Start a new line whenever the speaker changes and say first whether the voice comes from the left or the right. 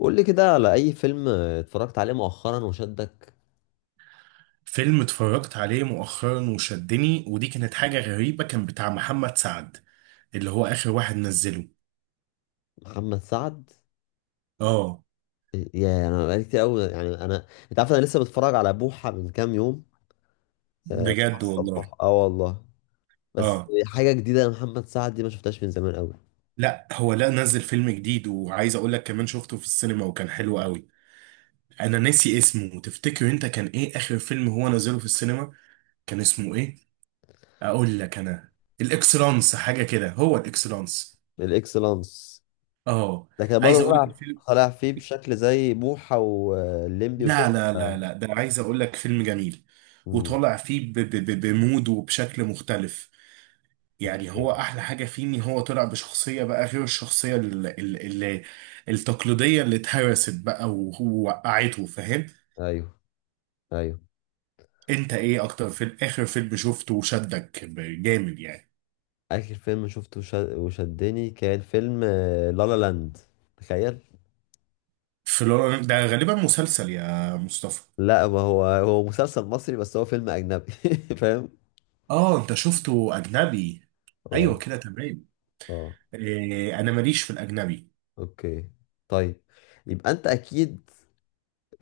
left: قول لي كده على اي فيلم اتفرجت عليه مؤخرا وشدك؟
right: فيلم اتفرجت عليه مؤخرا وشدني، ودي كانت حاجة غريبة، كان بتاع محمد سعد اللي هو آخر واحد نزله.
left: محمد سعد.
right: اه،
left: يا انا بقالي كتير قوي، يعني انت عارف انا لسه بتفرج على بوحة من كام يوم. آه، بوحة
right: بجد والله.
left: الصباح، اه والله. بس
right: اه،
left: حاجة جديدة لمحمد سعد دي ما شفتهاش من زمان قوي.
right: لا هو لا نزل فيلم جديد، وعايز اقول لك كمان شفته في السينما وكان حلو قوي. انا ناسي اسمه، تفتكر انت كان ايه آخر فيلم هو نزله في السينما؟ كان اسمه ايه؟ اقول لك انا، الاكسلانس حاجة كده، هو الاكسلانس.
left: الاكسلانس؟
right: اه،
left: ده كان
right: عايز
left: برضه
right: اقول لك
left: طالع،
right: الفيلم،
left: طالع فيه بشكل زي بوحة والليمبي
right: لا
left: وكده.
right: لا لا لا، ده عايز اقول لك فيلم جميل،
left: امم.
right: وطالع فيه ب ب ب بمود وبشكل مختلف. يعني
left: اوكي.
right: هو احلى حاجه فيه ان هو طلع بشخصيه بقى غير الشخصيه ال ال ال التقليديه اللي اتهرست بقى ووقعته، فاهم؟
left: ايوه، ايوه.
right: انت ايه اكتر في اخر فيلم شفته وشدك جامد يعني؟
left: اخر فيلم شفته وشدني كان فيلم لالا لاند، تخيل.
right: في ده غالبا مسلسل يا مصطفى.
left: لا، ما هو هو مسلسل مصري بس هو فيلم اجنبي، فاهم؟
right: اه، انت شفته اجنبي؟ ايوه
left: اه.
right: كده تمام.
left: اه.
right: إيه، انا ماليش في الاجنبي.
left: اوكي. طيب. يبقى انت اكيد…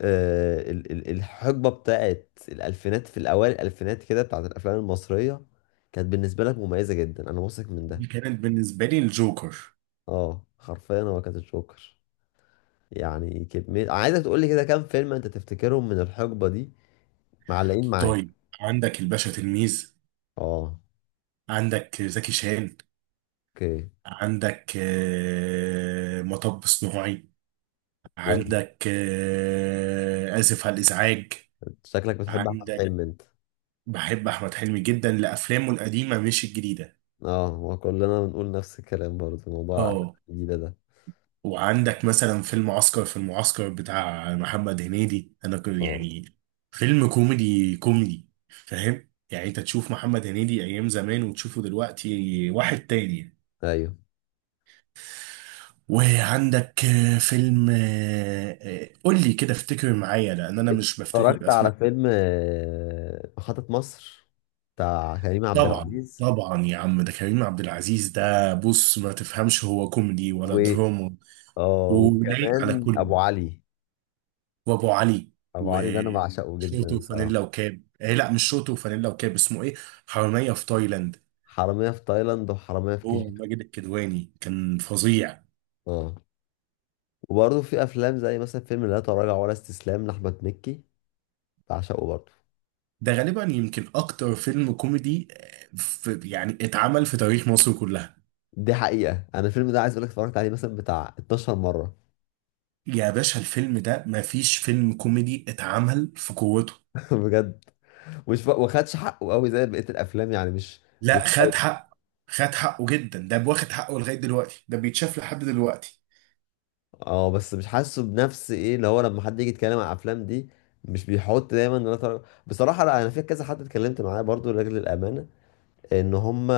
left: الحقبه بتاعت الالفينات، في الاوائل الالفينات كده، بتاعت الافلام المصريه كانت بالنسبه لك مميزه جدا، انا واثق من
right: دي
left: ده.
right: كانت بالنسبه لي الجوكر.
left: اه، حرفيا هو كانت الجوكر. يعني كميه، عايزك تقول لي كده كام فيلم انت تفتكرهم من الحقبه دي معلقين معاك؟
right: طيب، عندك الباشا تلميذ،
left: اه.
right: عندك زكي شان،
left: اوكي.
right: عندك مطب صناعي،
left: يعني
right: عندك آسف على الإزعاج.
left: شكلك بتحب احمد
right: عندك،
left: حلمي انت.
right: بحب أحمد حلمي جدا لأفلامه القديمة مش الجديدة.
left: اه، هو كلنا بنقول نفس الكلام برضه، موضوع الافلام
right: اه،
left: الجديده ده.
right: وعندك مثلا فيلم عسكر في المعسكر بتاع محمد هنيدي، أنا
left: اه،
right: يعني فيلم كوميدي فاهم؟ يعني أنت تشوف محمد هنيدي أيام زمان وتشوفه دلوقتي واحد تاني.
left: ايوه،
right: وعندك فيلم قول لي كده افتكر معايا لان انا مش بفتكر
left: اتفرجت على
right: الاسماء.
left: فيلم محطة مصر بتاع كريم عبد
right: طبعا
left: العزيز.
right: طبعا يا عم، ده كريم عبد العزيز، ده بص ما تفهمش هو كوميدي ولا
left: و
right: دراما،
left: اه
right: ولايق على
left: وكمان
right: كله.
left: ابو علي.
right: وابو علي.
left: ابو علي ده انا بعشقه
right: وشورت
left: جدا
right: وفانيلا
left: الصراحه.
right: وكاب، آه لا، مش شورت وفانيلا وكاب، اسمه ايه؟ حرامية في تايلاند.
left: حرامية في تايلاند وحرامية في
right: هو
left: كيجي.
right: ماجد الكدواني كان فظيع.
left: اه، وبرضه في افلام زي مثلا فيلم لا تراجع ولا استسلام لاحمد مكي، بعشقه برضه.
right: ده غالبا يمكن اكتر فيلم كوميدي في يعني اتعمل في تاريخ مصر كلها.
left: دي حقيقة، انا الفيلم ده عايز اقول لك اتفرجت عليه مثلا بتاع 12 مرة.
right: يا باشا، الفيلم ده مفيش فيلم كوميدي اتعمل في قوته.
left: بجد، مش واخدش حقه قوي زي بقية الافلام، يعني مش…
right: لا،
left: مش…
right: خد حق، خد حقه جدا، ده واخد حقه لغاية دلوقتي، ده بيتشاف لحد دلوقتي.
left: اه بس مش حاسه بنفس ايه اللي هو، لما حد يجي يتكلم عن الافلام دي مش بيحط دايما إن أنا طالع-… بصراحة لا، انا في كذا حد اتكلمت معاه برضو لاجل الامانة ان هم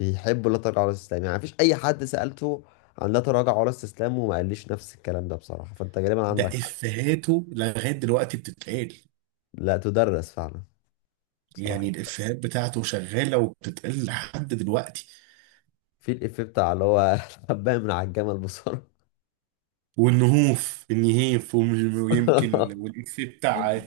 left: بيحبوا لا تراجع ولا استسلام، يعني مفيش اي حد سألته عن لا تراجع ولا استسلام وما قاليش نفس الكلام ده، بصراحة فانت غالبا
right: ده
left: عندك حق.
right: إفيهاته لغاية دلوقتي بتتقال.
left: لا، تدرس فعلا، بصراحة.
right: يعني الإفيهات بتاعته شغالة وبتتقال لحد دلوقتي.
left: في الإفيه بتاع اللي هو حباية من على الجمل، بصراحة.
right: والنهوف النهيف ويمكن، والإفيه بتاع،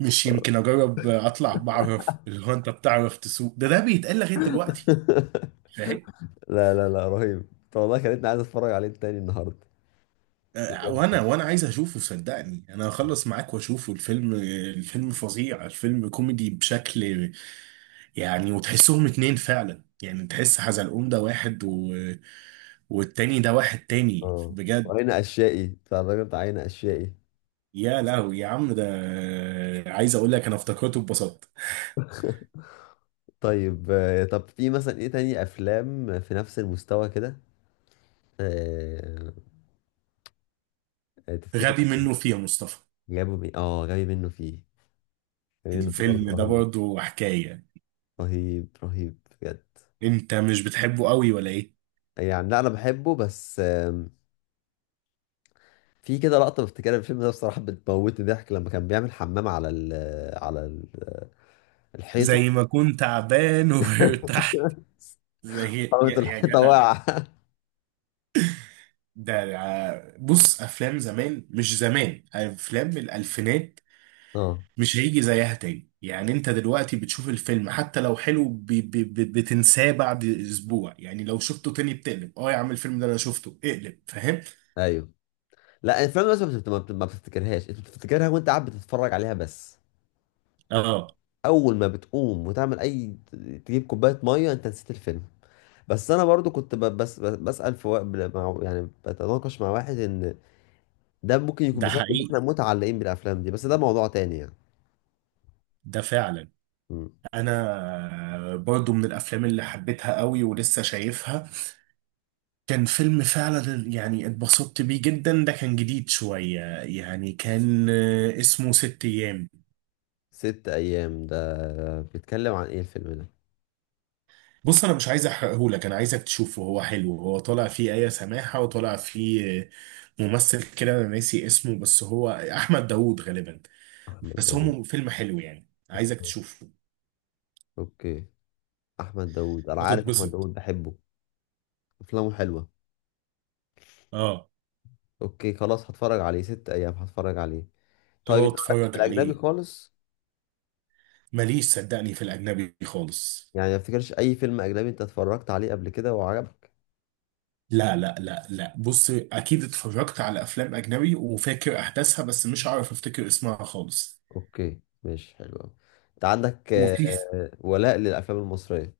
right: مش يمكن أجرب أطلع، بعرف اللي هو أنت بتعرف تسوق، ده ده بيتقال لغاية دلوقتي، فاهم؟
left: لا، لا، لا، رهيب. طب والله خلتني عايز اتفرج عليه تاني النهارده.
right: وانا
left: بجد.
right: وانا عايز اشوفه، صدقني انا هخلص معاك واشوفه الفيلم. الفيلم فظيع، الفيلم كوميدي بشكل، يعني وتحسهم اتنين فعلا، يعني تحس حزلقوم ده واحد و... والتاني ده واحد تاني
left: اه،
right: بجد.
left: وعين اشيائي بتاع الراجل بتاع عين اشيائي.
right: يا لهوي يا عم ده، عايز اقول لك انا افتكرته ببساطة.
left: طيب، طب في مثلا ايه تاني افلام في نفس المستوى كده؟ آه، تفتكر؟
right: غبي منه فيه يا مصطفى.
left: جابوا مين، جاي منه فيه؟ جاي منه فيه برضه
right: الفيلم ده
left: رهيب،
right: برضه حكاية،
left: رهيب، رهيب، بجد.
right: انت مش بتحبه قوي ولا ايه؟
left: يعني لا انا بحبه، بس في كده لقطه بفتكرها في الفيلم ده بصراحه بتموتني ضحك، لما كان بيعمل حمام على ال، على الحيطه.
right: زي ما كنت تعبان وارتحت، زي
left: قامت
right: يا
left: الحيطه
right: جدع.
left: واقعه.
right: بص، افلام زمان، مش زمان، افلام الالفينات،
left: اه،
right: مش هيجي زيها تاني. يعني انت دلوقتي بتشوف الفيلم حتى لو حلو بي بي بي بتنساه بعد اسبوع، يعني لو شفته تاني بتقلب، اه يا عم الفيلم ده انا شفته، اقلب، فاهم؟
left: ايوه. لا الافلام بس ما بتفتكرهاش، انت بتفتكرها وانت قاعد بتتفرج عليها بس،
right: اه،
left: اول ما بتقوم وتعمل اي، تجيب كوبايه ميه انت نسيت الفيلم. بس انا برضو كنت بسال في مع، يعني بتناقش مع واحد ان ده ممكن يكون
right: ده
left: بسبب ان
right: حقيقي،
left: احنا متعلقين بالافلام دي، بس ده موضوع تاني يعني.
right: ده فعلا.
left: مم.
right: انا برضو من الافلام اللي حبيتها قوي ولسه شايفها، كان فيلم فعلا يعني اتبسطت بيه جدا، ده كان جديد شوية يعني، كان اسمه ست ايام.
left: ست ايام ده بيتكلم عن ايه الفيلم ده؟
right: بص، انا مش عايز احرقهولك، انا عايزك تشوفه، هو حلو، هو طالع فيه آية سماحة، وطالع فيه ممثل كده انا ناسي اسمه، بس هو احمد داوود غالبا.
left: احمد
right: بس هو
left: داوود؟
right: فيلم حلو يعني، عايزك تشوفه.
left: اوكي. احمد داوود انا عارف، احمد
right: هتتبسط.
left: داوود بحبه، افلامه حلوه.
right: اه.
left: اوكي خلاص، هتفرج عليه ست ايام، هتفرج عليه. طيب
right: اه
left: انت مالكش في
right: اتفرج
left: الاجنبي
right: عليه.
left: خالص؟
right: ماليش صدقني في الاجنبي خالص.
left: يعني ما افتكرش اي فيلم اجنبي انت اتفرجت عليه قبل كده وعجبك؟
right: لا لا لا لا، بص، اكيد اتفرجت على افلام اجنبي وفاكر احداثها، بس مش عارف افتكر اسمها خالص.
left: اوكي، ماشي، حلو قوي. انت عندك
right: وفي،
left: ولاء للافلام المصريه.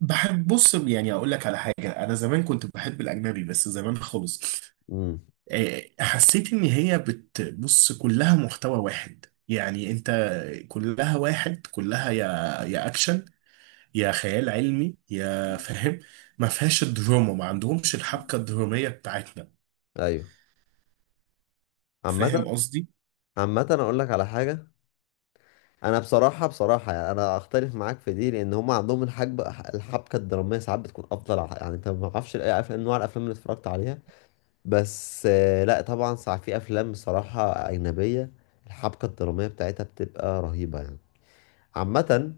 right: بحب، بص يعني اقول لك على حاجه، انا زمان كنت بحب الاجنبي، بس زمان خالص.
left: امم.
right: حسيت ان هي بتبص كلها محتوى واحد، يعني انت، كلها واحد، كلها يا اكشن، يا خيال علمي، يا فاهم. ما فيهاش الدراما، ما عندهمش الحبكة الدرامية بتاعتنا.
left: ايوه. عامه…
right: فاهم قصدي؟
left: عامه انا اقول لك على حاجه. انا بصراحه بصراحه يعني انا اختلف معاك في دي، لان هم عندهم الحبكه، الحبكه الدراميه ساعات بتكون افضل، يعني انت ما اعرفش اي افلام، نوع الافلام اللي اتفرجت عليها. بس لا طبعا ساعات في افلام بصراحه اجنبيه الحبكه الدراميه بتاعتها بتبقى رهيبه يعني. عامة،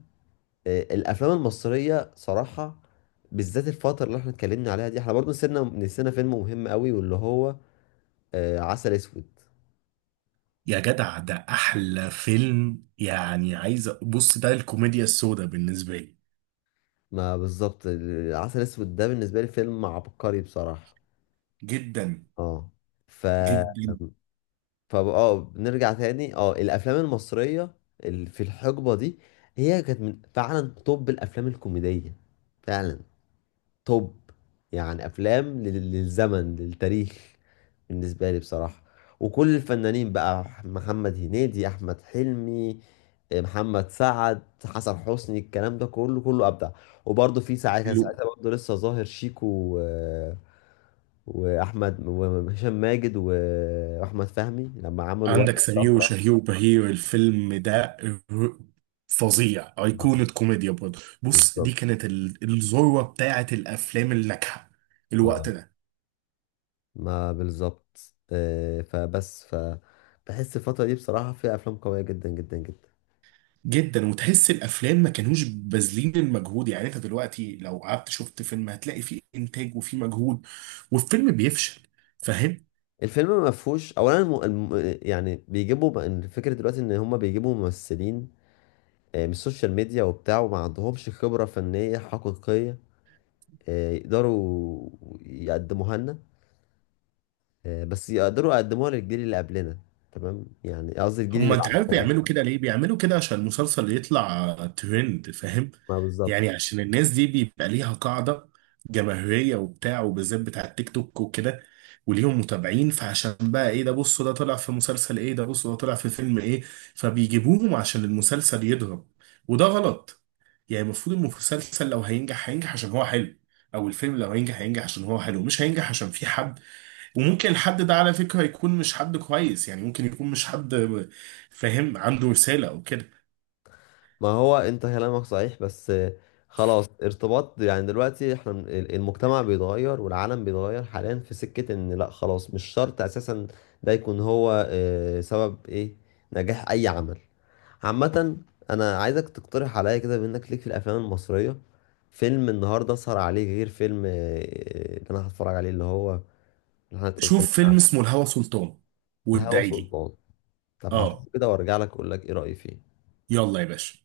left: الافلام المصريه صراحه، بالذات الفتره اللي احنا اتكلمنا عليها دي، احنا برضو نسينا فيلم مهم قوي واللي هو عسل اسود.
right: يا جدع، ده احلى فيلم يعني، عايز بص، ده الكوميديا السوداء بالنسبة لي.
left: ما بالظبط، عسل اسود ده بالنسبه لي فيلم عبقري بصراحه.
right: جدا.
left: اه. ف
right: جدا.
left: ف اه بنرجع تاني، اه، الافلام المصريه اللي في الحقبه دي هي كانت من فعلا، طب الافلام الكوميديه فعلا توب، يعني افلام للزمن، للتاريخ، بالنسبه لي بصراحه. وكل الفنانين بقى، محمد هنيدي، احمد حلمي، محمد سعد، حسن حسني، الكلام ده كله كله ابدع. وبرضه في ساعه كان ساعتها برضه لسه ظاهر شيكو و… واحمد وهشام ماجد واحمد فهمي لما عملوا
right: عندك
left: ورقه
right: سمير
left: شفره.
right: وشهير وبهير، الفيلم ده فظيع، أيقونة كوميديا برضه. بص، دي
left: بالظبط.
right: كانت الذروة بتاعة الأفلام الناجحة الوقت
left: اه،
right: ده.
left: ما بالظبط، فبس بحس الفترة دي بصراحة فيها أفلام قوية جدا جدا جدا.
right: جدا، وتحس الأفلام ما كانوش باذلين المجهود، يعني أنت دلوقتي لو قعدت شفت فيلم هتلاقي فيه إنتاج وفيه مجهود والفيلم بيفشل.
left: الفيلم ما فيهوش اولا يعني إن الفكره دلوقتي ان هم بيجيبوا ممثلين من السوشيال ميديا وبتاع، وما عندهمش خبره فنيه حقيقيه يقدروا يقدموها لنا، بس يقدروا يقدموها للجيل اللي قبلنا، تمام، يعني قصدي الجيل اللي
right: هما انت عارف
left: بعدنا،
right: بيعملوا
left: اسف.
right: كده ليه؟ بيعملوا كده عشان المسلسل يطلع ترند، فاهم؟
left: ما بالظبط.
right: يعني عشان الناس دي بيبقى ليها قاعدة جماهيرية وبتاع، وبالذات بتاع التيك توك وكده، وليهم متابعين، فعشان بقى ايه ده، بصوا ده طلع في مسلسل، ايه ده، بصوا ده طلع في فيلم ايه، فبيجيبوهم عشان المسلسل يضرب. وده غلط. يعني المفروض المسلسل لو هينجح هينجح عشان هو حلو، او الفيلم لو هينجح هينجح عشان هو حلو، مش هينجح عشان في حد. وممكن الحد ده على فكرة يكون مش حد كويس، يعني ممكن يكون مش حد فاهم، عنده رسالة او كده.
left: ما هو انت كلامك صحيح، بس خلاص ارتباط يعني دلوقتي احنا المجتمع بيتغير والعالم بيتغير، حاليا في سكة ان لا خلاص مش شرط اساسا ده يكون هو سبب ايه نجاح اي عمل. عامة، انا عايزك تقترح عليا كده، بانك ليك في الافلام المصرية، فيلم النهاردة اسهر عليه، غير فيلم اللي انا هتفرج عليه، اللي هو، اللي احنا اتكلمنا
right: شوف فيلم
left: عنه.
right: اسمه الهوى سلطان،
left: الهوى
right: وادعي لي.
left: سلطان؟ طب هشوفه
right: اه.
left: كده وارجع لك اقول لك ايه رأيي فيه.
right: يلا يا باشا.